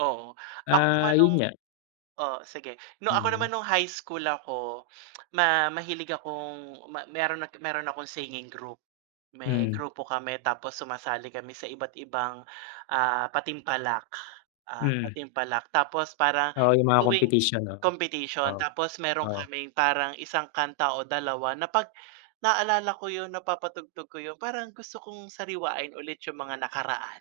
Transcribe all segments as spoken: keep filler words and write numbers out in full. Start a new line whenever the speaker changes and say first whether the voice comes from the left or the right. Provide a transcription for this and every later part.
right: Oo, ako
left: Ah,
right: naman
left: 'yun
right: no'ng
left: nga.
right: oo sige 'no. Ako naman
left: Mhm.
right: no'ng high school ako ma mahilig akong me meron at meron akong singing group. May
left: Hmm.
right: grupo kami, tapos sumasali kami sa iba't ibang, ah, patimpalak, ah,
left: Mm.
right: patimpalak tapos para
left: Oo, 'yung mga
right: tuwing
left: competition 'no,
right: competition.
left: oo,
right: Tapos meron
left: oo.
right: kaming parang isang kanta o dalawa na 'pag naalala ko 'yun, napapatugtog ko 'yun, parang gusto kong sariwain ulit 'yung mga nakaraan.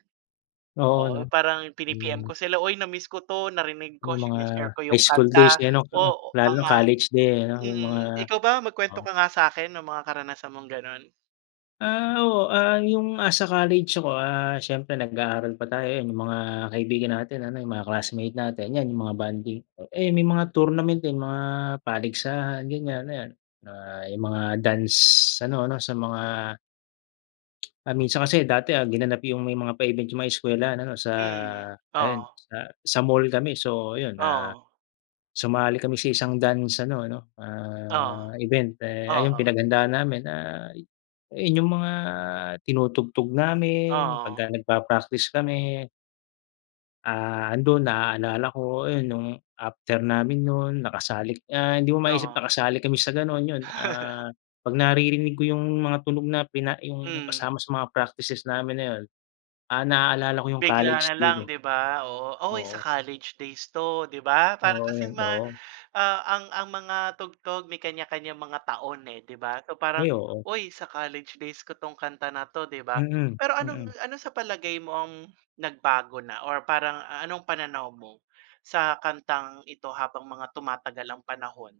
left: Oo,
right: Oo,
left: 'no.
right: parang pini-P-M
left: Hmm.
right: ko sila, "uy na miss ko 'to," narinig ko,
left: 'Yung mga
right: sine-share ko
left: high
right: 'yung
left: school days
right: kanta,
left: eh, ano. Oo,
right: oo,
left: lalo na
right: tama,
left: college day ano, 'yung mga
right: mm. Ikaw ba,
left: Oo.
right: mag-kwento ka nga sa'kin ng mga karanasan mong gano'n?
left: Ah. Oo, ah, 'yung asa college ako, ah, siyempre nag-aaral pa tayo, 'yan 'yung mga kaibigan natin ano, 'yung mga classmate natin, 'yan 'yung mga bonding, eh, may mga tournament din, mga paligsahan ganiyan, ayan, mga 'yung mga dance ano ano sa mga Ah, minsan kasi dati, ah, ginanap 'yung may mga pa-event 'yung mga eskwelahan ano, sa
right: Mm. Oo.
left: ayan sa sa mall kami. So ayun, ah,
right: Oo.
left: sumali kami sa isang dance ano ano,
right: Oo,
left: ah, event eh, ay 'yung
right: oo.
left: pinaghandaaan namin, ah, 'yun 'yung mga tinutugtog namin
right: Oo.
left: pagka nagpa-practice kami. Ah, ando'n naalala ko 'yun, no'ng after namin no'n nakasalik ah, hindi mo maisip
right: Oo.
left: nakasali kami sa gano'n 'yun. Ah, pag naririnig ko 'yung mga tunog na pina 'yung
right: Mm.
left: kasama sa mga practices namin na 'yun, ah, naalala ko 'yung
right: Bigla
left: college
right: na
left: day
right: lang
left: ko.
right: 'di ba, oo. "uy sa
left: Oo.
right: college days 'to," 'di ba? Parang
left: Oo,
right: kasi ma
left: oo.
right: ah, ang ang mga tugtog may kanya-kanyang mga taon eh, 'di ba. Parang,
left: Ay, oo.
right: "Uy sa college days ko 'tong kanta na 'to," 'di ba?
left: Mm.
right: Pero anong
left: Mm.
right: ano, sa palagay mo ang nagbago na or parang anong pananaw mo sa kantang ito habang mga tumatagal ang panahon?